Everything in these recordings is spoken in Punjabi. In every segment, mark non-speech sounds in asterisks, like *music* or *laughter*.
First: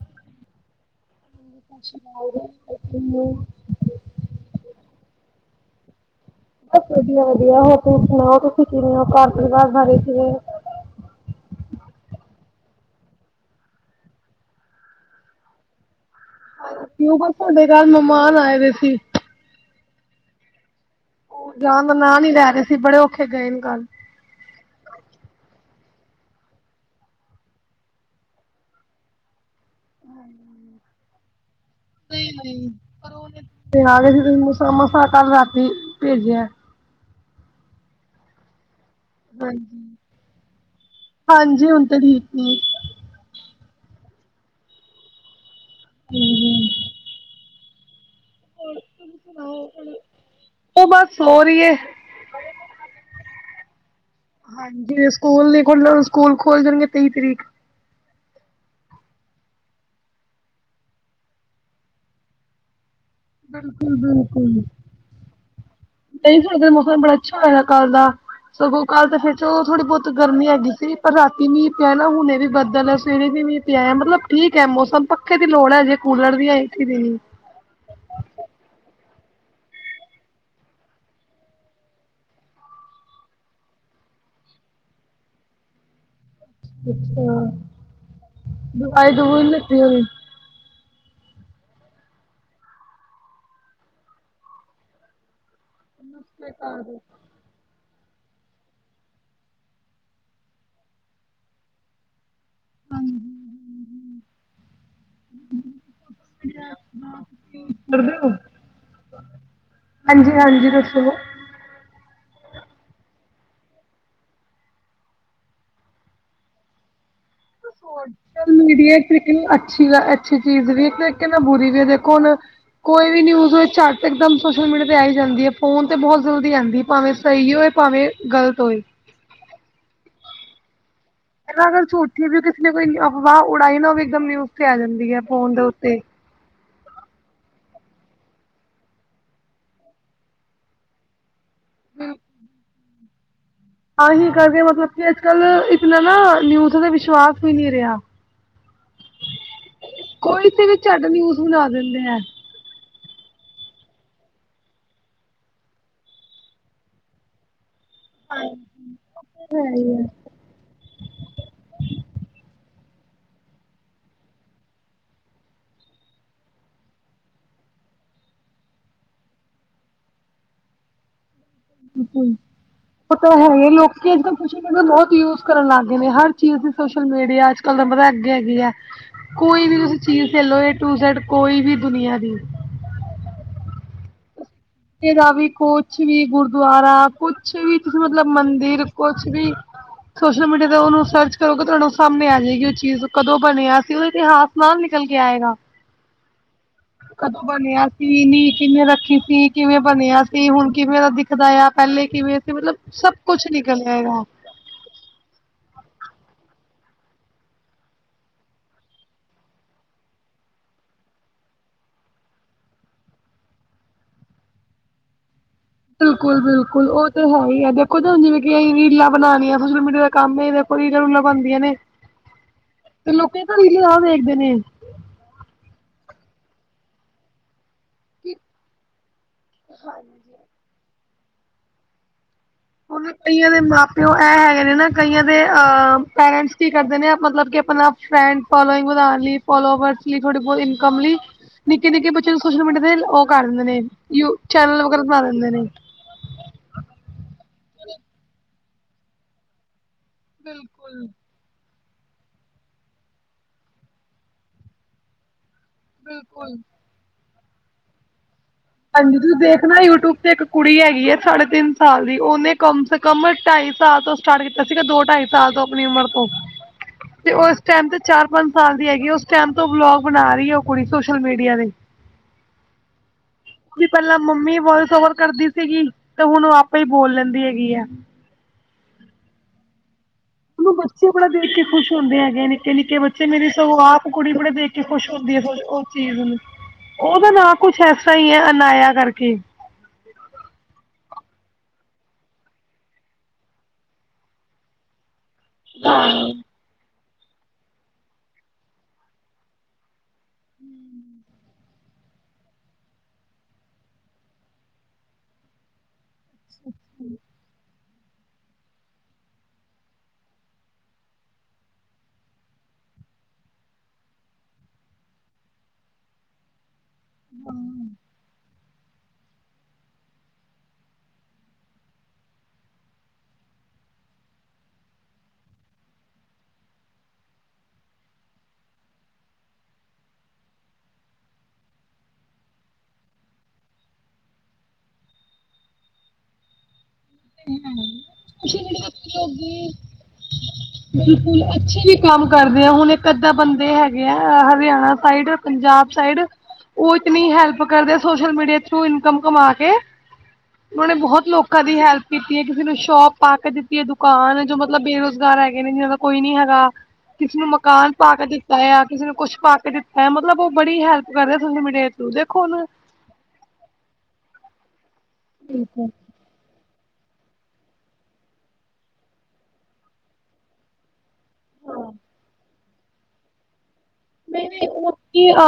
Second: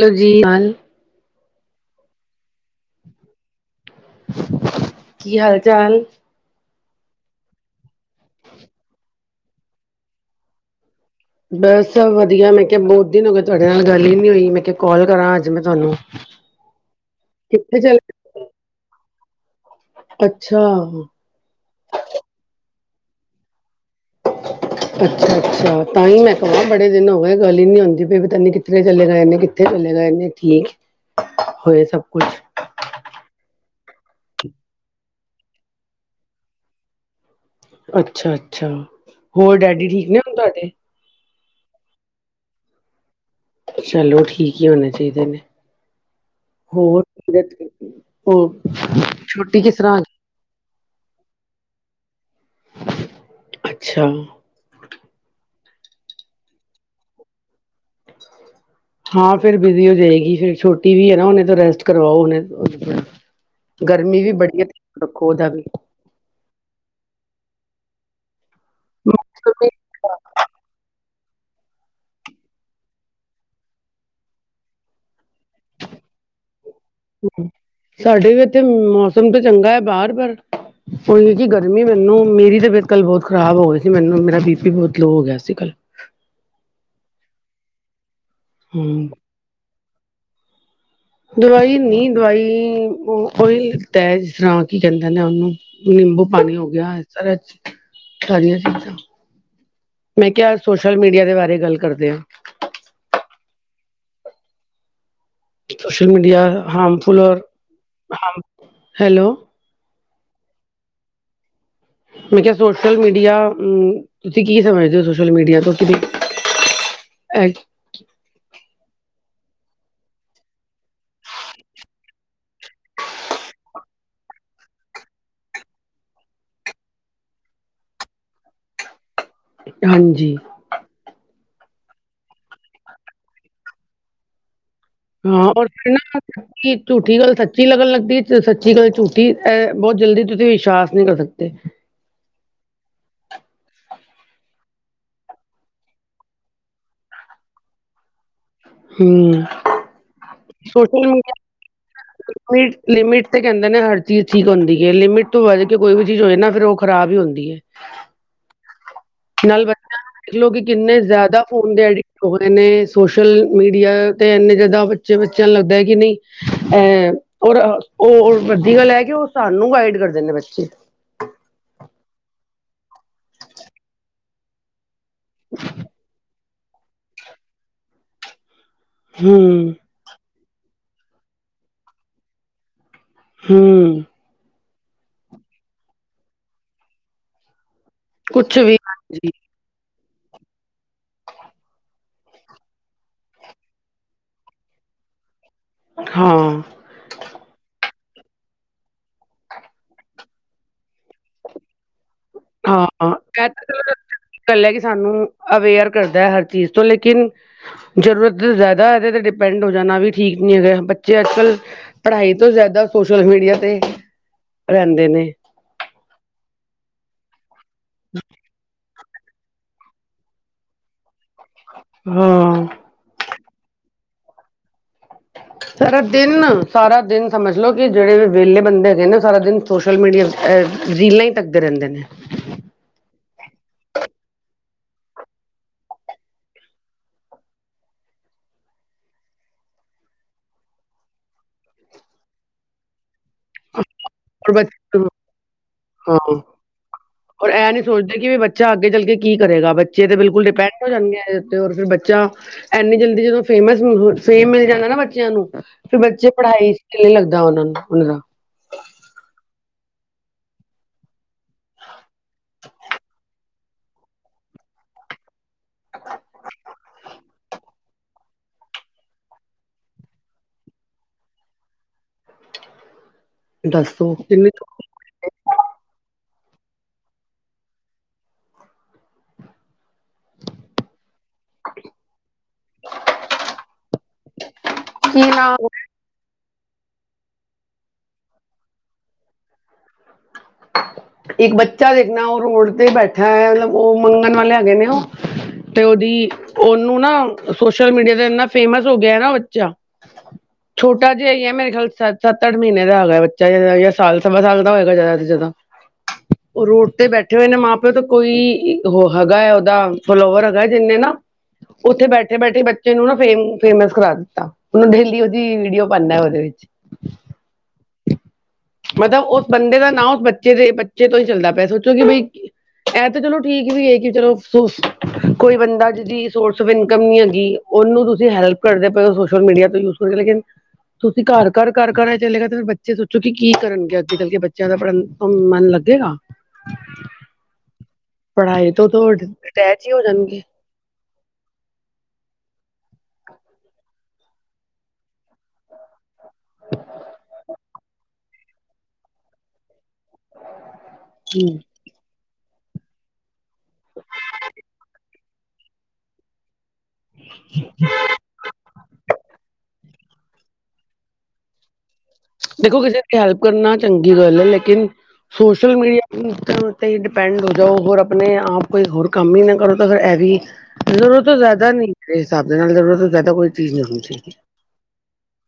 ਚੱਲੋ ਜੀ ਹਾਂ *inaudible* ਕੀ ਹਾਲ ਚਾਲ? ਬਸ ਵਧੀਆ-ਵਧੀਆ, ਹੋਰ ਤੁਸੀਂ ਸੁਣਾਓ ਤੁਸੀਂ ਕਿਵੇਂ ਔ ਘਰ-ਪਰਿਵਾਰ ਬਾਰੇ ਕਿਵੇਂ ਹੋ? ਬਸ ਵਧੀਆ ਮੈਂ ਕਿਹਾ ਬਹੁਤ ਦਿਨ ਹੋ ਗਏ ਤੁਹਾਡੇ ਨਾਲ ਗੱਲ ਈ ਨੀ ਹੋਈ ਮੈਂ ਕਿਹਾ ਕਾਲ ਕਰਾਂ ਅੱਜ ਮੈਂ ਤੁਹਾਨੂੰ। *inaudible* ਕਿਉਂ ਬਸ ਤੁਹਾਡੇ ਕਿੱਥੇ ਘਰ ਚਲੇ ਮੈਮਾਨ ਆਏ ਦੇ ਸੀ। ਅੱਛਾ, ਸਕੂਲ ਜਾਣ ਦਾ ਨਾਂ ਨੀ ਲੈ ਰਹੇ ਸੀ, ਬੜੇ ਔਖੇ ਗਏ ਨੇ ਕੱਲ੍ਹ। *inaudible* ਅੱਛਾ-ਅੱਛਾ ਤਾਂਈ ਮੈਂ ਕਹਾਂ ਬੜੇ ਦਿਨ ਹੋ ਗਏ ਗੱਲ ਹੀ ਨੀ ਹੁੰਦੀ ਪਈ ਪਤਾ ਨੀ ਕਿੱਥੇ ਚਲੇ ਗਏ ਨੇ ਕਿ ਫੇਰ ਇੱਕਲੇ ਰਹਿ ਜਾਣੇ ਨੇ, ਠੀਕ ਹੋਏ ਸਭ ਕੁਛ ਨਹੀਂ ਨਈ ਕਦੋਂ ਦੇ, ਮਸਾ- ਮਸਾ ਕੱਲ ਰਾਤੀ ਭੇਜਿਆ। ਅੱਛਾ -ਅੱਛਾ, ਹੋਰ ਹਾਂਜੀ ਡੈਡੀ ਠੀਕ ਨੇ ਹੁਣ ਤਾਡੇ? ਹਾਂਜੀ ਹੁਣ ਤੇ ਠੀਕ ਨੇ ਚਲੋ ਠੀਕ ਹੀ ਹੋਣੇ ਚਾਈਦੇ ਨੇ। ਹਮ- ਹਮ ਹੋਰ, ਤਬੀਅਤ ਠੀਕ ਨੇ, ਹੋਰ, ਛੁੱਟੀ ਕਿਸ ਤਰ੍ਹਾਂ ਹੋਈ? ਉਹ ਬਸ ਸੋ ਰਹੀ ਏ। ਅੱਛਾ ਹਾਂਜੀ ਸਕੂਲ ਨੀ ਖੁੱਲਣ, ਸਕੂਲ ਖੋਲ੍ਹ ਜਾਣਗੇ ਤੇਈ ਤਰੀਕ ਹਾਂ ਫਿਰ ਬਿਜ਼ੀ ਹੋ ਜਾਏਗੀ, ਫੇਰ ਛੋਟੀ ਵੀ ਹੈ ਨਾ, ਉਹਨੇ ਤੋਂ ਰੈਸਟ ਕਰਵਾਓ ਹੁਣੇ ਉਹਦੇ ਤੋ ਬਿਲਕੁਲ ਗਰਮੀ ਵੀ ਬੜੀ ਐ, ਧਿਆਨ ਰੱਖੋ ਉਹਦਾ ਵੀ ਨਹੀ ਸਾਡੇ ਤਾਂ ਮੌਸਮ ਬੜਾ ਅੱਛਾ ਹੋਇਆ ਕੱਲ ਦਾ, ਸਗੋਂ ਕੱਲ ਤੇ ਫੇਰ 'ਚ ਥੋੜ੍ਹੀ ਬਹੁਤ ਗਰਮੀ ਹੈਗੀ ਸੀ। ਪਰ ਰਾਤੀ ਮੀਂਹ ਪਿਆ ਨਾ ਹੁਣੇ ਵੀ ਬਦਲ, ਸਵੇਰੇ ਵੀ ਮੀਂਹ ਪਿਆ ਐ, ਮਤਲਬ ਠੀਕ ਹੈ ਮੌਸਮ ਪੱਕ ਪੱਖੇ ਦੀ ਲੋੜ ਐ, ਹਜੇ ਕੂਲਰ ਦੀ ਜਾਂ ਏਸੀ ਦੀ ਹੂੰਮ, ਸਾਡੇ ਵੀ ਇੱਥੇ ਮੌਸਮ ਤਾਂ ਚੰਗਾ ਹੈ ਬਾਹਰ ਪਰ ਉ ਜੀ ਗਰਮੀ ਮੈਨੂੰ, ਮੇਰੀ ਤਬੀਅਤ ਕੱਲ ਬਹੁਤ ਖਰਾਬ ਹੋ ਗਈ ਸੀ ਮੈਨੂੰ ਮੇਰਾ ਬੀ ਪੀ ਬਹੁਤ ਲੋ ਹੋ ਗਿਆ ਸੀ ਕੱਲ ਅੱਛਾ, ਹੂੰ ਦਵਾਈ-ਦਬੂਈ ਲਿੱਤੀ ਹੋਣੀ ਦਵਾਈ ਨੀ, ਦਵਾਈ ਉਹੀ ਲਿੱਤਾ ਹੈ, ਜਿਸ ਤਰ੍ਹਾਂ ਕੀ ਕਹਿੰਦੇ ਨੇ ਉਹਨੂੰ ਨਿੰਬੂ ਪਾਣੀ ਹੋ ਗਿਆ, ਇਸ ਤਰਾ 'ਚ ਸਾਰੀਆ ਚੀਜਾਂ, ਮੈਂ ਕਿਹਾ ਅੱਜ ਸੋਸ਼ਲ ਮੀਡੀਆ ਦੇ ਬਾਰੇ ਗੱਲ ਕਰਦੇ ਆ? ਹਾਂਜੀ। ਹਮ- ਹਮ ਸੋਸ਼ਲ ਮੀਡੀਆ ਹਾਮਫੁੱਲ ਔਰ, ਕਰਦੇ ਹੋ ਹਮ ਹੈਲੋ। ਹਾਂਜੀ, ਹਾਂਜੀ ਦੱਸੋ। ਮੈਂ ਕਿਹਾ ਸੋਸ਼ਲ ਮੀਡੀਆ ਅਮ, ਤੁਸੀਂ ਕੀ ਸਮਝਦੇ ਹੋ ਸੋਸ਼ਲ ਮੀਡੀਆ ਤੁਸੀ ਐਜ ਸੋਸ਼ਲ ਮੀਡੀਆ ਇੱਕ ਤਰੀਕੇ ਨਾਲ ਅੱਛੀ, ਅੱਛੀ ਚੀਜ਼ ਵੀ ਇੱਕ ਤਰੀਕੇ ਨਾਲ ਬੁਰੀ ਵੀ। ਦੇਖੋ ਹੁਣ ਕੋਈ ਵੀ ਨਿਊਜ਼ ਹੋਵੇ, ਝੱਟ ਇਕਦਮ ਸੋਸ਼ਲ ਮੀਡੀਆ ਤੇ ਆਈ ਜਾਂਦੀ ਏ। ਫੋਨ ਤੇ ਬਹੁਤ ਜਲਦੀ ਆਂਉਦੀ ਏ। ਭਾਵੇਂ ਸਹੀ ਹੋਵੇ ਭਾਵੇਂ ਗਲਤ ਹੋਏ। ਹਾਂਜੀ। ਹੈਨਾ ਅਗਰ ਝੂਠੀ ਵੀ ਕਿਸੇ ਨੇ ਕੋਈ ਅਫਵਾਹ ਉੜਾਈ ਨਾ, ਉਹ ਇੱਕਦਮ ਨਿਊਜ਼ ਤੇ ਆ ਜਾਂਦੀ। ਹੈ ਹਾਂ ਫੋਨ ਦੇ ਔਰ ਫੇਰ ਉੱਤੇ ਨਾ ਕਿ ਝੂਠੀ ਗੱਲ ਸੱਚੀ ਲੱਗਣ ਲੱਗਦੀ ਸੱਚੀ ਗੱਲ ਝੂਠੀ, ਐ ਬਹੁਤ ਜਲਦੀ ਤੁਸੀਂ ਵਿਸ਼ਵਾਸ ਨੀ ਕਰ ਸਕਤੇ। ਹਮ ਆਹੀ ਕਰਕੇ, ਮਤਲਬ ਕਿ ਅੱਜ-ਕੱਲ ਇਤਨਾ ਨਾ, ਨਿਊਜ਼ ਤੇ ਵਿਸ਼ਵਾਸ ਈ ਨੀ ਰਿਹਾ। ਹੂੰ ਕੋਈ ਤੇ ਵੀ ਝੱਟ ਨਿਊਜ਼ ਬਨਾ ਦਿੰਦੇ ਐੰ। ਉਹੀ, ਲਿਮਿਟ ਤੇ ਕੈਂਦੇ ਨੇ ਹਰ ਚੀਜ਼ ਠੀਕ ਹੁੰਦੀ ਏ। ਲਿਮਿਟ ਤੋਂ ਵੱਧ ਕੇ ਕੋਈ ਵੀ ਚੀਜ਼ ਹੋਏ ਨਾ, ਫੇਰ ਉਹ ਖਰਾਬ ਈ ਹੁੰਦੀ ਹੈ। ਨਾਲ ਬੱਚਿਆ ਨੂੰ ਲੋਕੀ ਕਿੰਨੇ ਜ਼ਿਆਦਾ ਫੋਨ ਦੇ ਅਡਿਕ ਹੋਏ, ਸੋਸ਼ਲ ਮੀਡੀਆ, ਤੇ ਇੰਨੇ ਜਿਆਦਾ ਬੱਚੇ-ਬੱਚਿਆਂ ਨੂੰ ਲੱਗਦਾ ਏ ਨਹੀ ਐ, ਔਰ ਉਹ ਵੱਡੀ ਗੱਲ ਏ। ਕਿ ਉਹ ਸਾਨੂੰ ਗਾਈਡ ਕਰ ਦਿੰਦੇ ਨੇ ਬੱਚੇ। ਬਿਲਕੁਲ, ਉਹ ਤਾਂ ਹੈ ਹੀ ਲੋਕੀ ਅੱਜ-ਕੱਲ ਖੁਸ਼ੀ ਨੂੰ ਬਹੁਤ ਯੂਜ ਕਰਨ ਲੱਗ ਗਏ ਨੇ, ਹਰ ਚੀਜ਼ ਦੀ ਸੋਸ਼ਲ ਮੀਡੀਆ। ਅੱਜ-ਕੱਲ ਦਾ ਪਤਾ, ਅੱਗੇ ਹੈਗੀ ਏ। ਕੋਈ ਹੂੰ ਵੀ ਤੁਸੀਂ ਚੀਜ਼ ਲੈ ਲੋ, ਏ ਟੂ ਜੇਡ ਕੋਈ ਵੀ ਦੁਨੀਆਂ ਦੀ। ਹਮ *unintelligible* ਦਾ ਵੀ ਕੁੱਛ ਵੀ ਗੁਰਦੁਆਰਾ ਕੁਛ ਕੁਛ ਵੀ ਤੁਸੀ ਮਤਲਬ ਕੁਛ ਵੀ ਮੰਦਿਰ ਕੁਛ ਹਾਂਜੀ ਵੀ ਸੋਸ਼ਲ ਮੀਡੀਆ ਤੇ ਉਨੂੰ ਸਰਚ ਕਰੋਗੇ। ਤੁਆਨੂੰ ਸਾਮ੍ਹਣੇ ਆ ਜੇਏਗੀ ਉਹ ਚੀਜ਼ ਕਦੋਂ ਬਨਿਆ ਸੀ ਉਹਦਾ ਇਤਿਹਾਸ। *unintelligible* ਨਿਕਲ ਕੇ ਆਏਗਾ। ਹੋਰ ਕਦੋਂ ਬਨਿਆ ਸੀ, ਨੀਹ ਕਿਵੇਂ ਰੱਖੀ ਸੀ, ਕਿਵੇਂ ਬਨਿਆ ਸੀ, ਹੁਣ ਕਿਵੇਂ ਦਾ ਦਿਖਦਾ ਆ। ਪਹਿਲੇ ਕਿਵੇਂ ਸੀ ਮਤਲਬ ਸਭ ਕੁੱਛ ਨਿਕਲਿਆ ਹੈਗਾ। ਹਾਲਾ ਕਿ ਸਾਨੂੰ ਅਵੇਅਰ ਕਰਦਾ ਏ ਹਰ ਚੀਜ਼ ਤੋਂ ਲੇਕਿਨ ਜ਼ਰੂਰਤ ਤੋਂ ਜ਼ਿਆਦਾ ਇਹਦੇ ਤੇ ਡਿਪੈਂਡ ਹੋ ਜਾਨਾ ਵੀ ਠੀਕ ਨੀ ਹੈਗਾ, ਬੱਚੇ ਅੱਜ-ਕੱਲ੍ਹ ਪੜ੍ਹਾਈ ਤੋਂ ਜ਼ਿਆਦਾ ਸੋਸ਼ਲ ਮੀਡੀਆ ਤੇ ਰੈਂਦੇ ਨੇ। ਬਿਲਕੁਲ, ਬਿਲਕੁਲ ਉਹ ਤਾਂ ਹੈ ਈ ਏ ਦੇਖੋ ਤਾਹਨੂੰ ਜਿਵੇਂ ਕਿ ਅਹੀ ਰੀਲ੍ਹਾ ਬਨਾਣੀਆਂ ਸੋਸ਼ਲ ਮੀਡੀਆ ਦਾ ਕੰਮ ਇਹ ਦੇਖੋ ਜੀ ਰੀਲਾ-ਰੂਲਾ ਬਨੰਦੀਆ ਨੇ। ਹਾਂ। ਤੇ ਲੋਕੀ ਤਾਂ ਵੀਡਿਓ ਆਮ ਵੇਖਦੇ ਨੇ। ਸਾਰਾ ਦਿੱਨ, ਸਾਰਾ ਦਿਨ ਸਮਝ ਲਓ ਕਿ ਜੇੜੇ ਵੀ ਵੇਲੇ ਬੰਦੇ ਹੈਗੇ ਨੇ ਸਾਰਾ ਦਿਨ ਸੋਸ਼ਲ ਮੀਡੀਆ ਅ ਰੀਲਾਂ ਈ ਤੱਕਦੇ ਰਹਿੰਦੇ ਨੇ। ਹੁਨ ਕਈਆਂ ਦੇ ਮਾਂ-ਪਿਓ ਐ ਹੈਗੇ ਨੇ ਨਾਂ ਕਈਆਂ ਦੇ ਅ ਪੇਰੈਂਟਸ ਕੀ ਕਰਦੇ ਨੇ ਮਤਲਬ ਕਿ ਅਪਨਾ ਫਰੈਂਡ ਫੋਲੋਇੰਗ ਵਦਾਣ ਲਈ ਫੋਲੋਵਰਸ ਲਈ ਥੋੜੀ ਬਹੁਤ ਇਨਕਮ ਲਈ ਨਿੱਕੇ-ਨਿੱਕੇ ਬੱਚਿਆਂ ਨੂੰ ਸੋਸ਼ਲ ਮੀਡੀਆ ਤੇ ਉਹ ਕਰ ਦਿੰਦੇ ਨੇ ਯੂ ਔਰ ਚੈਨਲ ਬੱਚੇ ਵਗੈਰਾ ਬਨਾ ਦਿੰਦੇ ਨੇ। ਹਾਂ, ਹੁਨ ਐਂ ਨੀ ਸੋਚਦੇ ਕਿ ਵੀ ਬੱਚਾ ਅੱਗੇ ਚਲ ਕੇ ਕੀ ਕਰੇਗਾ ਬੱਚੇ ਤੇ ਬਿਲਕੁਲ ਡਿਪੈਂਡ ਹੋ ਜਾਨਗੇ ਤੇ ਔਰ ਫਿਰ ਬੱਚਾ ਐਨੀ ਜਲਦੀ ਜਦੋਂ ਫੇਮਸ ਫੇਮ ਮਿਲ ਜਾਏਗਾ ਨਾ ਬੱਚਿਆਂ ਨੂੰ ਫਿਰ ਬੱਚੇ ਬਿਲਕੁਲ। ਪੜ੍ਹਾਈ ਚ ਦਿਲ ਨਹੀ ਲੱਗਦਾ ਹੂਨ ਉਨਾਂ ਦਾ ਹਾਂਜੀ, ਤੁਸੀਂ ਦੇਖਨਾ ਯੂਟਿਊਬ ਤੇ ਇੱਕ ਕੁੜੀ ਹੈਗੀ ਐਂ। ਸਾਢੇ ਤਿੰਨ ਸਾਲ ਦੀ ਉਹਨੇ ਕਮ ਸੇਮ ਕਮਰ ਢਾਈ ਸਾਲ ਤੋਂ ਸਟਾਰ ਕੀਤਾ ਸੀਗਾ, ਦੋ ਢਾਈ ਸਾਲ ਤੋਂ ਅਪਨੀ ਉਮਰ ਤੋਂ ਤੇ ਉਸ ਟਾਈਮ ਤੇ ਚਾਰ ਪੰਜ ਸਾਲ ਦੀ ਹੈਗੀ ਉਸ ਟਾਈਮ ਤੋਂ ਉਹ ਵਲੋਗ ਬਨਾ ਰਹੀ ਐ ਉਹ ਕੁੜੀ ਸੋਸ਼ਲ ਮੀਡੀਆ ਲਈ। ਵੀ ਦੱਸੋ ਪਹਿਲਾਂ ਕਿੰਨੀ ਮੰਮੀ ਵੋਇਸ ਓਵਰ ਕਰਦੀ ਸੀਗੀ ਤੇ ਹੁਨ ਆਪੇ ਹੀ ਬੋਲ ਲੈਂਦੀ ਹੈਗੀ ਐ ਉਹਨੂੰ ਬੱਚੇ ਬੜਾ ਦੇਖ ਕੇ ਖੁਸ਼ ਹੁੰਦੇ ਹੈਗੇ, ਨਿੱਕੇ ਨਿੱਕੇ ਬੱਚੇ ਮੇਰੀ ਸਗੋਂ ਆਪ ਕੁੜੀ ਬੜੇ ਦੇਖ ਕੇ ਖੁਸ਼ ਕੀ ਹੁੰਦੀ ਸੋ ਨਾ ਉਹ ਚੀਜ਼ ਨੂੰ ਉਹਦਾ ਨਾ ਕੁਛ ਐਸਾ ਹੀ ਐ ਅਨਾਇਆ ਕਰਕੇ। ਇੱਕ ਬੱਚਾ ਦੇਖਨਾ ਉਹ ਰੋਡ ਤੇ ਬੈਠਾ ਹੈ, ਮਤਲਬ ਉਹ ਮੰਗਣ ਵਾਲੇ ਹੈਗੇ ਨੇ ਉਹ ਤੇ ਉਹਦੀ ਉਹਨੂੰ ਨਾ ਸੋਸ਼ਲ ਮੀਡੀਆ ਤੇ ਇੰਨਾ ਫੇਮਸ ਹੋ ਗਿਆ ਨਾ ਬੱਚਾ *unintelligible* ਛੋਟਾ ਜਿਆ ਈ ਏ ਮੇਰੇ ਖਿਆਲ ਸੱਤ ਅੱਠ ਮਹੀਨੇ ਦਾ ਹੈਗਾ ਬੱਚਾ ਜਾ ਸਾਲ ਸਵਾ ਸਾਲ ਦਾ ਹੋਏਗਾ ਜ਼ਿਆਦਾ ਤੇ ਜਿਆਦਾ ਉਹ ਰੋਡ ਤੇ ਬੈਠੇ ਹੋਏ ਨੇ ਮਾਂ ਤਾਂ ਕੋਈ ਉਹ ਹੈਗਾ ਉਹਦਾ ਫੋਲੋਵਰ ਹੈਗਾ, ਜਿੰਨੇ ਨਾ ਉੱਥੇ ਬੈਠੇ-ਬੈਠੇ ਬੱਚੇ ਨੂੰ ਨਾ ਫੇਮ ਫੇਮਸ ਕਰਾ ਦਿੱਤਾ। ਹੂਨ ਡਹੇਲੀ ਉਹਦੀ ਵੀਡੀਓ ਪਾਉਦਾ ਉਹਦੇ ਵਿੱਚ ਹਾਂ ਮਤਲਬ ਉਸ ਬੰਦੇ ਦਾ ਨਾਂ ਉਸ ਬੱਚੇ ਦੇ ਬੱਚੇ ਤੋਂ ਹੀ ਚੱਲਦਾ ਪਿਆ ਸੋਚੋ ਕਿ ਬਈ ਇਹ ਤਾਂ ਚਲੋ ਠੀਕ ਵੀ ਹੈ ਕਿ ਚਲੋ ਸੋਸ ਕੋਈ ਬੰਦਾ ਜਿਹਦੀ ਸੋਰਸ ਇਨਕਮ ਨੀ ਹੈਗੀ। ਉਹਨੂੰ ਤੁਸੀਂ ਹੈਲਪ ਕਰਦੇ ਪਏ ਔ ਸੋਸ਼ਲ ਮੀਡੀਆ ਤੋਂ ਯੂਜ ਕਰਕੇ ਲੇਕਿਨ ਤੁਸੀਂ ਘਰ -ਘਰ, ਘਰ-ਘਰ ਆ ਚੱਲੇਗਾ ਤੇ ਫਿਰ ਬੱਚੇ ਸੋਚੋ ਕਿ ਕੀ ਕਰਨਗੇ ਅੱਗੇ ਚੱਲ ਕੇ ਬੱਚਿਆਂ ਦਾ ਪੜ੍ਹਨ ਹੂੰਨ ਮਨ ਲੱਗੇਗਾ। ਪੜ੍ਹਾਈ ਤੋਂ, ਤੋਂ ਰਿਟੈਚ ਹੀ ਹੋ ਜਾਨਗੇ। ਬਿਲਕੁਲ ਅੱਛੇ ਵੀ ਕੰਮ ਕਰਦੇ ਆ ਹੁਨ ਇੱਕ ਅੱਧਾ ਬੰਦੇ ਹੈਗੇ ਆ ਐ ਹਰਿਆਣਾ ਸਾਈਡ ਪੰਜਾਬ ਸਾਈਡ ਓ ਇਤਨੀ ਹੈਲਪ ਕਰਦੇ ਸੋਸ਼ਲ ਮੀਡੀਆ ਥਰੂ ਇਨਕਮ ਕਮਾ ਕੇ ਉਨੇ ਬਹੁਤ ਲੋਕਾਂ ਦੀ ਹੈਲਪ ਕੀਤੀ ਏ ਕਿਸੀ ਨੂੰ ਸ਼ੋਪ ਪਾ ਕੇ ਦਿੱਤੀ ਏ ਦੁਕਾਨ ਜੋ ਮਤਲਬ ਬੇਰੁਜ਼ਗਾਰ ਹੈਗੇ ਨੇ ਜਿਨਾਂ ਦਾ ਕੋਈ ਨੀ ਹੈਗਾ। ਕਿਸੀ ਨੂੰ ਮਕਾਨ ਪਾ ਕੇ ਦਿੱਤਾ ਆ, ਕਿਸੀ ਨੂੰ ਕੁਛ ਪਾ ਕੇ ਦਿੱਤਾ ਆ ਮਤਲਬ ਓ ਬੜੀ ਹੈਲਪ ਕਰ ਰੇਆ ਸੋਸ਼ਲ ਮੀਡੀਆ ਥਰੂ ਹੁਣ ਦੇਖੋ ਕਿਸੇ ਦੀ ਹੈਲਪ ਕਰਨਾ ਚੰਗੀ ਗੱਲ ਏ ਲੇਕਿਨ ਸੋਸ਼ਲ ਬਿਲਕੁਲ ਮੀਡੀਆ ਉੱਤੇ ਹੀ ਡਿਪੈਂਡ ਹੋ ਜਾਓ ਹੋਰ ਆਪਣੇ ਆਪ ਕੋਈ ਹੋਰ ਕੰਮ ਈ ਨਾ ਕਰੋ ਤਾਂ ਫੇਰ ਐ ਵੀ ਜ਼ਰੂਰਤ ਤੋਂ ਜਿਆਦਾ ਨੀ ਮੇਰੇ ਹਿਸਾਬ ਦੇ ਨਾਲ ਜ਼ਰੂਰਤ ਤੋਂ ਜਿਆਦਾ ਕੋਈ ਚੀਜ਼ ਨੀ ਹੁੰਦੀ ਐ ਗੀ। ਏ ਵੇ ਹੁਣ ਕੀ ਅ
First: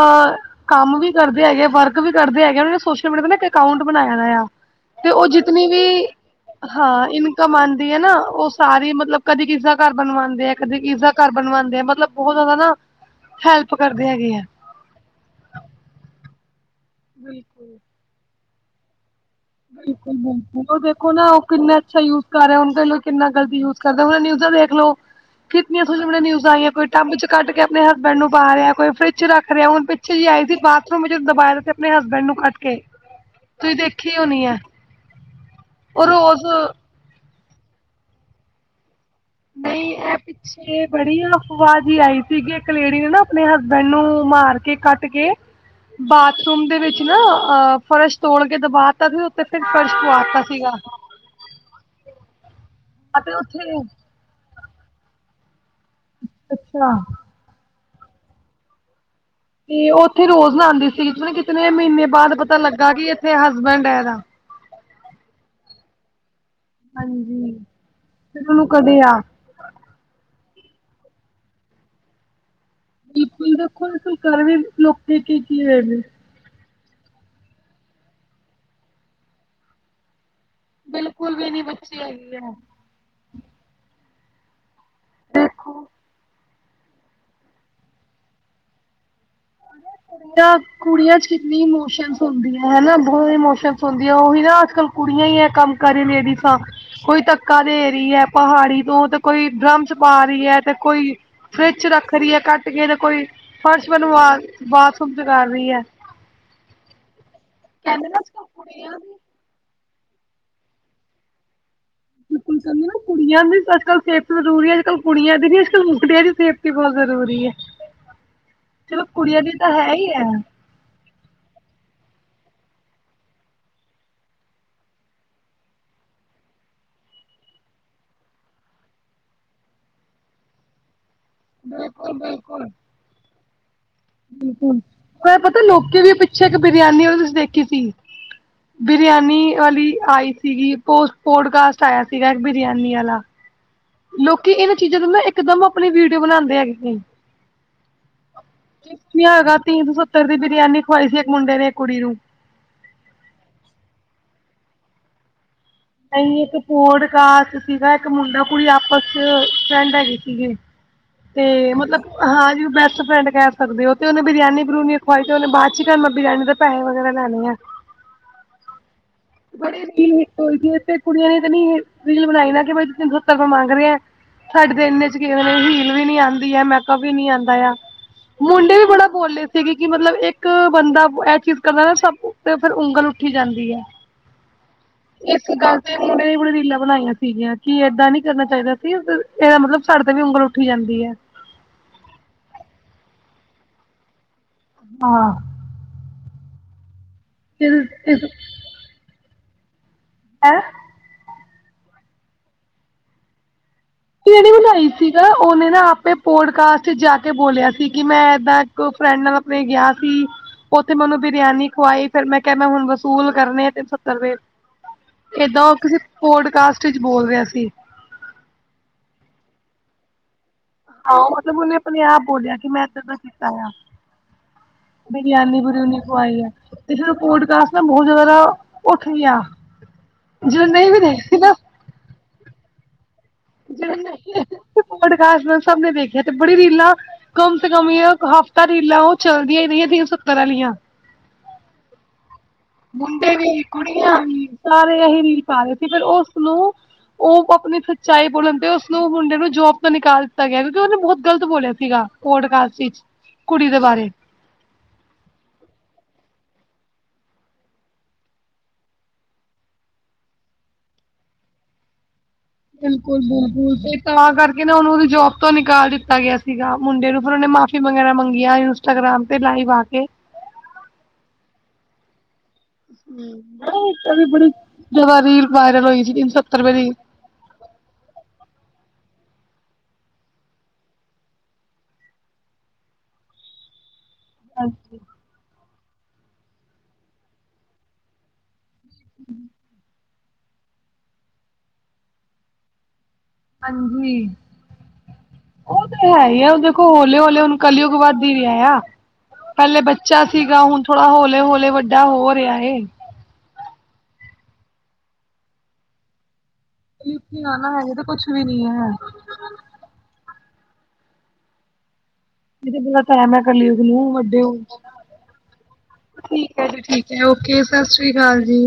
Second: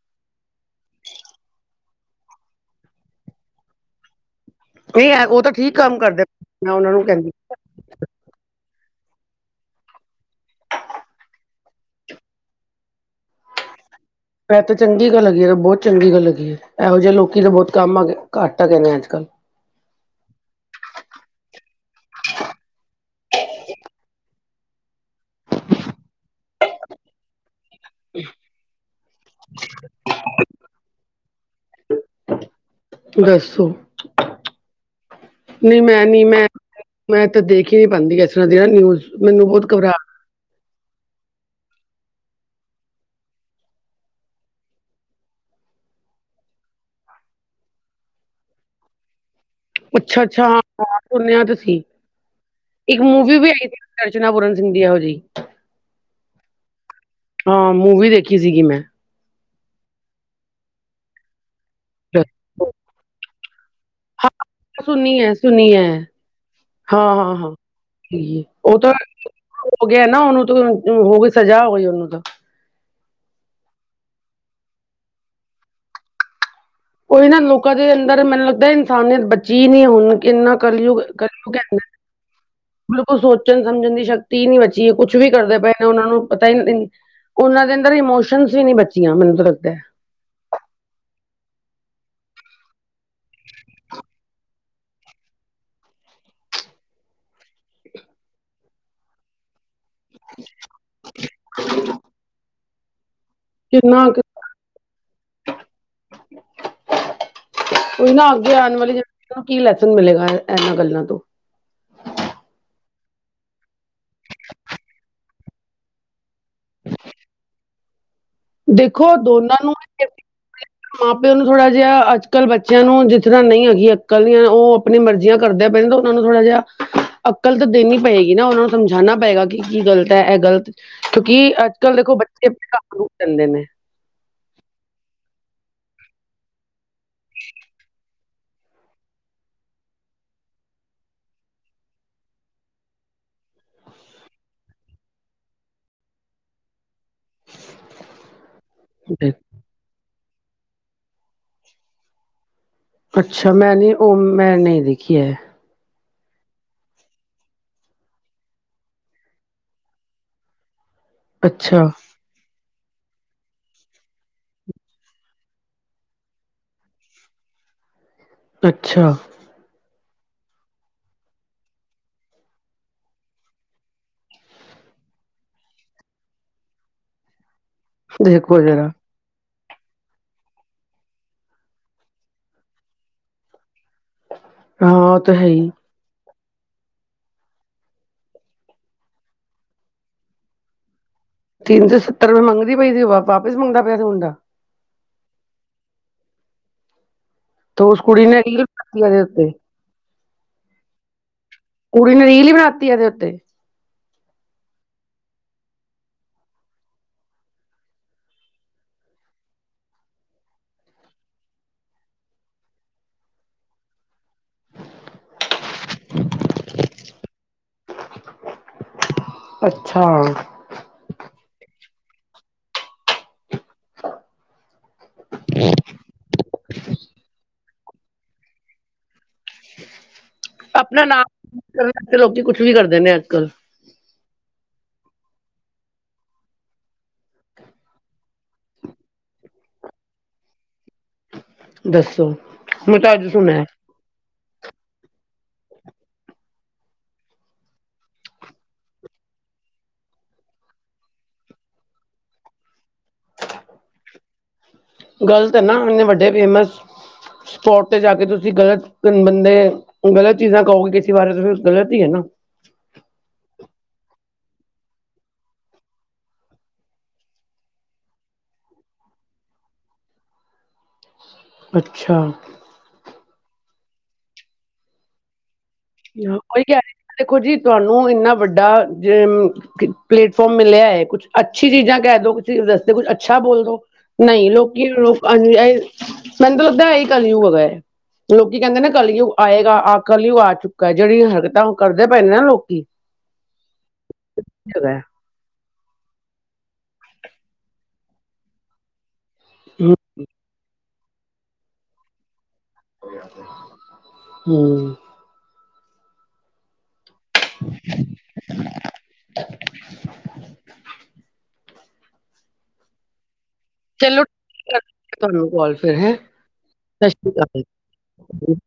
ਕੰਮ ਵੀ ਕਰਦੇ ਹੈਗੇ, ਵਰਕ ਵੀ ਕਰਦੇ ਹੈਗੇ ਉਨਾਂ ਨੇ ਸੋਸ਼ਲ ਮੀਡੀਆ ਦਾ ਨਾ ਇੱਕ ਅਕਾਊਂਟ ਬਣਾਇਆ ਦੇਆ। ਤੇ ਨਹੀਂ ਐ ਓ ਉਹ ਤਾਂ ਜਿਤਨੀ ਠੀਕ ਵੀ ਕੰਮ ਕਰਦੇ ਮੈਂ ਉਹਨਾਂ ਨੂੰ ਹਾਂ ਕਹਿੰਦੀ ਇਨਕਮ ਆਂ ਦੀ ਏ ਨਾ ਓ ਸਾਰੀ ਮਤਲਬ ਕਦੀ ਕਿਸੀ ਦਾ ਘਰ ਬਣਵਾਦੇ ਐ, ਕਦੀ ਕਿਸਦਾ ਘਰ ਬਣਵਾਦੇ ਐ ਮਤਲਬ ਬੋਹ ਜਿਆਦਾ ਨਾ ਹੈਲਪ ਕਰਦੇ ਹੈਗੇ ਹੈ। ਐ ਤੇ ਚੰਗੀ ਗੱਲ ਹੈਗੀ ਏ ਬੋ ਚੰਗੀ ਗੱਲ ਹੈਗੀ ਏ ਐਹੋ ਜੇ ਲੋਕੀ ਤਾਂ ਬੋਤ ਕੰਮ ਆ ਗੇ ਘੱਟ ਆ ਕੈਂਦੇ ਅੱਜ-ਕੱਲ। ਬਿਲਕੁੱਲ-ਬਿਲਕੁੱਲ ਓ ਦੇਖੋ ਨਾ ਓ ਕਿੰਨਾ ਅੱਛਾ ਯੂਜ ਕਰ ਰੇਆ ਹੁਣ ਦੇਲੋ ਕਿੰਨਾ ਗ਼ਲਤ ਯੂਜ ਕਰਦਾ ਨਿਊਜਾ ਵੇਖਲੋ ਕਿਤਨੀਆ ਖੁਸੀਮਨੇ ਨਿਊਜ਼ਾਂ ਆਇਆ ਕੋਈ ਟੱਬ 'ਚ ਕੱਢਕੇ ਆ ਪਣੇ ਹਸਬੈਂਡ ਨੂੰ ਪਾ ਰੇਆ, ਕੋਈ ਫਰਿਜ਼ 'ਚ ਰੱਖ ਰੇਆ ਹੁਣ ਪਿੱਛੇ ਜੀ ਆਈ ਸੀ ਬਾਥਰੂਮ ਵਿੱਚ ਦਬਾਇਆ ਤੇ ਆਪਣੇ ਹਸਬੈਂਡ ਨੂੰ ਕੱਟ ਕੇ। ਦੱਸੋ‌। ਤੁਸੀਂ ਦੇਖੀ ਹੋਣੀ ਹੈ ਨਈ ਮੈਂ ਉਹ ਨੀ ਰੋਜ਼ ਮੈਂ, ਮੈਂ ਤਾਂ ਦੇਖੀਓ ਈ ਪਾਂਦੀ ਇਸ ਤਰਾਂ ਦੀ ਨਾ ਨਿਊਜ਼ ਮੈਨੂੰ ਬਹੁਤ ਨਈ ਘਬਰਾਹਟ ਐ ਪਿ ਛੇ ਬੜੀ ਅਫਵਾ ਜੀ ਆਈ ਸੀਗੀ ਇੱਕ ਲੇਡੀ ਨੇ ਨਾ ਆਪਣੇ ਹਸਬੈਂਡ ਨੂੰ ਮਾਰ ਕੇ, ਕੱਟ ਕੇ ਬਾਥਰੂਮ ਦੇ ਵਿੱਚ ਨਾ ਅ ਫਰਸ਼ ਤੋੜ ਕੇ ਦਬਾ ਤਾਂ ਫਿਰ ਉ ਤੇ ਫਿਰ ਫਰਸ਼ ਪੁਆਤਾ ਸੀਗਾ। ਸੁਨਿਆ ਤਾਂ ਸੀ, ਇੱਕ ਅਤੇ ਮੂਵੀ ਵੀ ਆਈ ਉੱਥੇ ਸੀ ਅਰਚਨਾ ਪੂਰਨ ਸਿੰਘ ਦੀ ਇਹੋ ਜਈ। ਅੱਛਾ! ਹਾਂ ਮੂਵੀ ਦੇਖੀ ਸੀਗੀ ਮੈਂ। ਤੇ ਉੱਥੇ ਰੋਜ਼ ਨਾਂਦੀ ਸੀ ਪਤਾ ਨੀ ਕਿਤਨੇ ਮ੍ਹੀਨੇ ਬਾਅਦ ਪਤਾ ਲੱਗਾ ਕਿ ਐਥੇ ਹਸਬੈਂਡ ਐ ਦਾ। ਸੁਨੀ ਐ, ਸੁਨੀ ਐ। ਹਾਂਜੀ ਹਾਂ-ਹਾਂ-ਹਾਂ ਫਿਰ ਠੀਕ ਉਹਨੂੰ ਓ ਤਾਂ ਕਦੇ ਆ ਹੋ ਗਿਆ ਨਾ ਉਨੂੰ ਤੋਂ ਹੋਗੀ ਸਜ਼ਾ ਹੋਈ ਉਨੂੰ ਤਾਂ। ਵੇਖੋ ਲੋਕੀਂ ਕਰ ਵੀ ਲੋਕੀਂ ਕੀ-ਕੀ ਰਏ ਨੇ। ਕੋਈ ਨਾ ਲੋਕਾਂ ਦੇ ਅੰਦਰ ਮੈਨੂੰ ਲੱਗਦੈ ਇਨਸਾਨੀਅਤ ਬਚੀ ਨੀ ਹੁਣ ਕਿੰਨਾ ਕਲਯੁੱਗ, ਬਿਲਕੁਲ ਕਲਯੁੱਗ ਐ। ਬੱਚੀ ਹੈਗੀ ਆ। ਬਿਲਕੁੱਲ ਸੋਚਣ ਸਮਝਣ ਦੀ ਸ਼ਕਤੀ ਈ ਨੀ ਬਚੀ ਕੁੱਛ ਵੀ ਕਰਦੇ ਪਏ ਨੇ ਉਨਾਂ ਨੂੰ ਉਨਾਂ ਦੇ ਅੰਦਰ ਇਮੋਸ਼ਨਸ ਈ ਨੀ ਬਚੀਆਂ ਮੈਨੂੰ ਤਾਂ ਲੱਗਦਾ ਐ। ਕੁੜੀਆਂ ਕੁੜੀਆਂ 'ਚ ਕਿੰਨੀ ਇਮੋਸ਼ਨਜ ਹੁੰਦੀ ਹੈਨਾ ਬੋਹ ਇਮੋਸ਼ਨਜ ਹੁੰਦੀ ਉਹੀ ਨਾ ਅੱਜ-ਕੱਲ ਕੁੜੀਆਂ ਈ ਐ ਕੰਮ ਕਰ ਲੇਡੀਸਾ ਕੋਈ ਧੱਕਾ ਦੇ ਰੀ ਐ ਪਹਾੜੀ ਤੋਂ 'ਤੇ ਕੋਈ ਡਰਮ 'ਚ ਪਾ ਰੀ ਐ ਤੇ ਕੋਈ ਫਰਿਜ਼ 'ਚ ਰੱਖ ਰੀ ਐ ਕੱਟ ਕੇ 'ਤੇ ਕੋਈ ਫਰਸ਼ ਕਿੰਨਾ ਕੁ- ਬਣਵਾ ਬਾਥਰੂਮ ਚ ਕਰ ਰੀ ਐ, ਕੈਂਦੇ ਕੋਈ ਨਾ‌ ਨਾ ਅੱਗੇ ਆਉਣ ਵਾਲੀ ਅੱਜ-ਕੱਲ ਜਨਰੇਸ਼ਨ ਕੀ ਲੈਸਨ ਮਿਲੇਗਾ ਐਨਾਂ ਗੱਲਾਂ ਤੋਂ। *inaudible* ਕੈਂਦੇ ਨਾ ਕੁੜੀਆਂ ਦੀ ਅੱਜ-ਕਲ ਸੇਫਟੀ ਜ਼ਰੂਰੀ ਅੱਜ-ਕਲ ਕੁੜੀਆਂ ਦੀ ਨੀ ਅੱਜ-ਕਲ ਮੁੰਡਿਆਂ ਦੀ ਸੇਫਟੀ ਬੋ ਜ਼ਰੂਰੀ ਐ। ਦੇਖੋ ਦੋਨਾਂ ਨੂੰ ਹੈ ਜੇ ਹੀ ਅਸੀਂ ਹੈ ਮਾਂ ਪਿਓ ਨੂੰ ਥੋੜਾ ਜੇਆ ਅੱਜ-ਕਲ ਬੱਚਿਆਂ ਨੂੰ ਜਿਸ ਤਰਾਂ ਨਈ ਹੈਗੀ ਅੰਕਲ ਨੀ ਆ ਓ ਆਪਣੀ ਮਰਜ਼ੀਆਂ ਕਰਦਿਆਂ ਪਏ ਨੇ, ਤਾਂ ਉਹਨਾਂ ਨੂੰ ਥੋੜਾ ਜਿਹਾਂ ਅਕਲ ਤਾ ਦੇਣੀ ਪਏਗੀ ਨਾ ਉਹਨਾਂ ਨੂੰ ਸਮਝਾਣਾ ਪਏਗਾ ਕਿ ਕੀ ਗਲਤ ਐ, ਐਹ ਗ਼ਲਤ ਕਿਉਂਕਿ ਅੱਜ ਕਲ ਦੇਖੋ ਬੱਚੇ *unintelligible* ਆਪਣੇ ਨੂੰ ਦਿੰਦੇ ਨੇ। ਬਿਲਕੁਲ, ਮੈਂ ਪਤਾ ਲੋਕੀ ਵੀ ਪਿੱਛੇ ਬਰਿਆਨੀ ਆਲੀ ਉਹਦੇ ਚ ਦੇਖੀ ਸੀ। ਬਰਿਆਨੀ ਆਲੀ ਆਈ ਸੀਗੀ, ਪੋਸਟ ਪੋਡਕਾਸਟ ਆਇਆ ਸੀਗਾ ਇੱਕ ਬਰਿਆਨੀ ਆਲਾ। ਲੋਕੀ ਇਹਨਾਂ ਚੀਜ਼ਾਂ ਨੂੰ ਨਾ ਇਕਦਮ ਆਪਣੀ ਵੀਡਿਓ ਬਣਦੇ ਹੈਗੇ ਨੇ। ਨੀ ਹੈਗਾ ਤੀਨ ਸੌ ਸੱਤਰ ਦੀ ਬਰਿਆਨੀ ਖਵਾਈ ਸੀ, ਇੱਕ ਮੁੰਡੇ ਨੇ ਇੱਕ ਕੁੜੀ ਨੂੰ ਅੱਛਾ ਮੈਂ ਨੀ ਉਹ ਮੈਂ ਨਈ ਦੇਖੀ ਐ। ਨਈ ਇੱਕ ਪੋਡਕਾਸਟ ਸੀਗਾ, ਇੱਕ ਮੁੰਡਾ ਕੁੜੀ ਆਪਸ ਫਰੈਡ ਹੈਗੀ ਸੀਗੇ। *inaudible* ਤੇ ਅੱਛਾ ਮਤਲਬ। ਹਾਂ ਜਿਵੇਂ ਬੈਸਟ ਫਰੈਂਡ ਕਹਿ ਸਕਦੇ ਓ, ਤੇ ਉਹਨੇ ਬਿਰਿਆਨੀ ਬਰੂਨੀ ਖਵਾਈ ਤੇ ਉਹਨੇ ਬਾਅਦ ਚ ਕਿਆ ਮੈ ਬਰਿਆਨੀ ਦਾ ਪੈਹੈ ਵਗੈਰਾ ਲੈਣੇ ਆ। ਅੱਛਾ। ਬੜੇ *unintelligible* ਕੁੜੀਆਂ ਨੇ ਤਾਂ ਨੀ ਰੀਲ ਬਣਾਈ ਨਾ ਕਿ ਬਸੀ ਤੁਸੀਂ ਜਦੋ ਤੱਕ ਮੰਗ ਰਹੇ ਆ। ਸਾਡੇ ਤੇ ਇੰਨੇ ਚ ਕਿਹ ਹੀਲ ਵੀ ਨੀ ਆਂਦੀ ਆ, ਮੈਕਅਪ ਵੀ ਨੀ ਆਂਦਾ ਆ, ਦੇਖੋ ਮੁੰਡੇ ਵੀ ਜਰਾ ਬੜਾਂ ਬੋਲੇ ਸੀਗੇ, ਕਿ ਮਤਲਬ ਇੱਕ ਬੰਦਾ ਐਹ ਚੀਜ਼ ਕਰਦਾ ਨਾ ਸਭ ਤੇ ਫਿਰ ਉਂਗਲ ਉੱਠੀ ਜਾਂਦੀ ਐ। ਹਾਂ ਉਹ ਤਾਂ ਇੱਕ ਹੈ ਹੀ ਗੱਲ ਇਕ ਮੁੰਡੇ ਨੇ ਬੜੀ ਰੀਲਾਂ ਬਣਾਈਆਂ ਸੀਗੀਆਂ, ਕਿ ਏਦਾਂ ਨੀ ਕਰਨਾ ਚਾਹੀਦਾ ਸੀ। ਐਹ ਮਤਲਬ ਸਾਡੇ ਤੇ ਵੀ ਉਂਗਲ ਉੱਠੀ ਜਾਂਦੀ ਐ। ਤਿੰਨ ਸੌ ਸੱਤਰ ਰੁਪਏ ਮੰਗਦੀ ਪਈ ਸੀ, ਉਹ ਵਾਪਿਸ ਮੰਗਦਾ ਪਿਆ ਸੀ ਮੁੰਡਾ। ਹਾਂ। ਤੇ ਉਸ ਇਸ ਕੁੜੀ ਇਸ ਨੇ ਰੀਲ ਪਾ ਤੀ ਉਹਦੇ ਉੱਤੇ। ਹੈਅ। ਕੁੜੀ ਨੇ ਰੀਲ ਈ ਬਣਾਤੀ ਇਹਦੇ ਉੱਤੇ। *unintelligible* ਬਣਾਈ ਸੀਗਾ ਉਹਨੇ ਨਾ ਆਪੇ ਪੋਡਕਾਸਟ ਜਾ ਕੇ ਬੋਲਿਆ ਸੀ ਕਿ ਮੈਂ ਐਦਾਂ ਦੋ ਫਰੈਂਡ ਨਾਲ ਆਪਣੇ ਗਿਆ ਸੀ। ਉੱਥੇ ਮੈ ਉਹਨੂੰ ਬਿਰਿਆਨੀ ਖਵਾਈ, ਫਿਰ ਮੈਂ ਕਿਹਾ ਮੈਂ ਹੁਣ ਵਸੂਲ ਕਰਨੇ ਤਿੰਨ ਸੱਤਰ ਰੁਪਏ। ਏਦਾਂ ਓ ਕਿਸੇ ਪੋਡਕਾਸਟ ਚ ਬੋਲ ਰਿਹਾ ਸੀ। ਅੱਛਾ। ਹਾਂ ਮਤਲਬ ਉਹਨੇ ਆਪਣੇ ਆਪ ਬੋਲਿਆ ਕਿ ਮੈਂ ਤਾਂ ਬਸ ਕੀਤਾ ਹੋਇਆ। ਬਰਿਆਨੀ ਬੁਰੂਈਨੀ ਖਵਾਈ ਆ ਤੇ ਫਿਰ ਪੋਡਕਾਸਟ ਨਾ ਬਹੁਤ ਜ਼ਿਆਦਾ ਉੱਠ ਗਿਆ। ਜੋ ਨਹੀਂ ਵੀ ਦੇਖਦੇ ਨਾ। ਫ਼ੇਮ ਲੈਣ ਤੇ ਲੋਕੀ ਕੁੱਛ ਵੀ ਕਰਦੇ ਨੇ ਅੱਜ ਕੱਲ। ਜਿਹੜੇ ਨਈ ਦੇਖਦੇ ਪੌਡਕਾਸਟ ਸਬ ਨੇ ਦੇਖਿਆ, ਤੇ ਬੜੀ ਰੀਲਾਂ ਕਮ ਸੇ ਕਮ ਯਾ ਹਫ਼ਤਾ ਰੀਲਾਂ ਉਹ ਚਲਦੀਆਂ ਈ ਰਹੀਆਂ, ਤਿੰਨ ਸੋ ਸੱਤਰ ਆਲੀਆ। ਦੱਸੋ। ਮੈਂ ਤਾਂ ਅੱਜ ਮੁੰਡੇ ਵੀ ਸੁਣਿਆ ਕੁੜੀਆਂ ਵੀ ਸਾਰੇ ਇਹੀ ਰੀਲ ਪਾ ਰੇ ਸੀ, ਫੇਰ ਉਸਨੂੰ ਉਹ ਆਪਣੀ ਸੱਚਾਈ ਬੋਲਣ ਤੇ ਉਸਨੂੰ ਮੁੰਡੇ ਨੂੰ ਜੋਬ ਤੋ ਨਿਕਾਲ ਦਿੱਤਾ ਗਿਆ, ਕਿਉਂਕਿ ਉਹਨੇ ਬਹੁਤ ਗ਼ਲਤ ਬੋਲਿਆ ਸੀਗਾ। ਪੌਡਕਾਸਟ ਵਿਚ, ਕੁੜੀ ਦੇ ਬਾਰੇ। ਗਲਤ ਐ ਨਾ, ਇੰਨੇ ਵੱਡੇ ਫੇਮਸ ਸਪੋਟ ਤੇ ਜਾ ਕੇ ਤੁਸੀਂ ਗਲਤ ਬੰਦੇ ਗਲਤ ਚੀਜ਼ਾਂ ਕਹੋਗੇ ਕਿਸੇ ਬਾਰੇ, ਤੇ ਫਿਰ ਗਲਤ ਈ ਆ ਨਾ। ਬਿਲਕੁਲ- ਬਿਲਕੁਲ ਤੇ ਤਾਂ ਕਰਕੇ ਨਾ ਉਹਨੂੰ ਉਹਦੀ ਜੋਬ ਤੋਂ ਨਿਕਾਲ ਦਿੱਤਾ ਗਿਆ ਸੀਗਾ, ਮੁੰਡੇ ਨੂੰ ਫਿਰ ਉਹਨੇ ਮਾਫ -ਫੀ ਵਗ਼ੈਰਾ ਮੰਗੀਆਂ, ਇੰਸਟਾਗ੍ਰਾਮ ਤੇ ਲਾਈਵ ਆ ਕੇ। ਅੱਛਾ। ਹੂੰ, ਪਤਾਂ ਇੱਕ ਓਵੀ ਬੜੀ ਜਿਆਦਾ ਰੀਲ ਵਾਇਰਲ ਹੋਈ। ਸੀ ਤਿੰਨ ਸੌ ਸੱਤਰ ਉਹੀ ਰੁਪਏ ਕਹਿ ਦੀ ਰਈ, ਦੇਖੋ ਜੀ ਤੁਹਾਨੂੰ ਇੰਨਾ ਵੱਡਾ ਜੇ ਮ ਪਲੇਟਫੋਮ ਮਿਲਿਆ ਏ ਕੁੱਛ ਅੱਛੀ ਚੀਜ਼ਾਂ ਕੈ ਦੋ ਕੁਛ ਵਸਦੇ ਕੁੱਛ ਅੱਛਾ ਬੋਲ ਦੋ ਨਈ ਲੋਕੀ ਹਾਂਜੀ ਐਈ ਮੈਨੂੰ ਤਾਂ ਲੱਗਦਾ ਐਈ ਕਲਯੁਗ ਐਗਾ ਲੋਕੀ ਕੈਂਦੇ ਨਾ ਕਲਯੁਗ ਆਏਗਾ ਅ ਕਲਯੁਗ ਆ ਚੁੱਕਾ ਜੇੜੀ ਹਰਕਤਾਂ ਕਰਦੇ ਪਏ ਨੇ ਨਾ ਲੋਕੀ ਅੰਜੀ ਹੈਗਾ ਓ ਤੇ ਹੈਈ ਐ ਓ ਦੇਖੋ ਹੌਲੇ ਹੌਲੇ ਹੁਨ ਕਲਯੁਗ ਵੱਦ ਈ ਰਿਆ ਆ। ਪੈਲੇ ਬੱਚਾ ਸੀਗਾ ਹੁਨ ਥੋੜਾ ਹੌਲੇ-ਹੌਲੇ ਵੱਡਾ ਹੋ ਰਿਆ ਏ। ਹੂੰ ਤੁਸੀਂ ਓਥੇ ਆਨਾ ਹੈਗੇ ਤਾਂ ਕੁਛ ਵੀ ਨੀ ਐ। *inaudible* ਏ ਤੇ ਬੜਾ ਟੈਮ ਏ ਕਲਯੁਗ ਨੂੰ ਚਲੋ ਵੱਡੇ ਹੋਨ ਠੀਕ ਹੈ, ਤੁਹਾਨੂੰ ਕਾਲ ਫਿਰ ਹੈ *unintelligible* ਠੀਕ ਐ ਜੀ ਸਤਿ ਠੀਕ ਐ ਸ਼੍ਰੀ ਅਕਾਲ ਓਕੇ ਸਾਸਰੀ ਕਾਲ ਜੀ।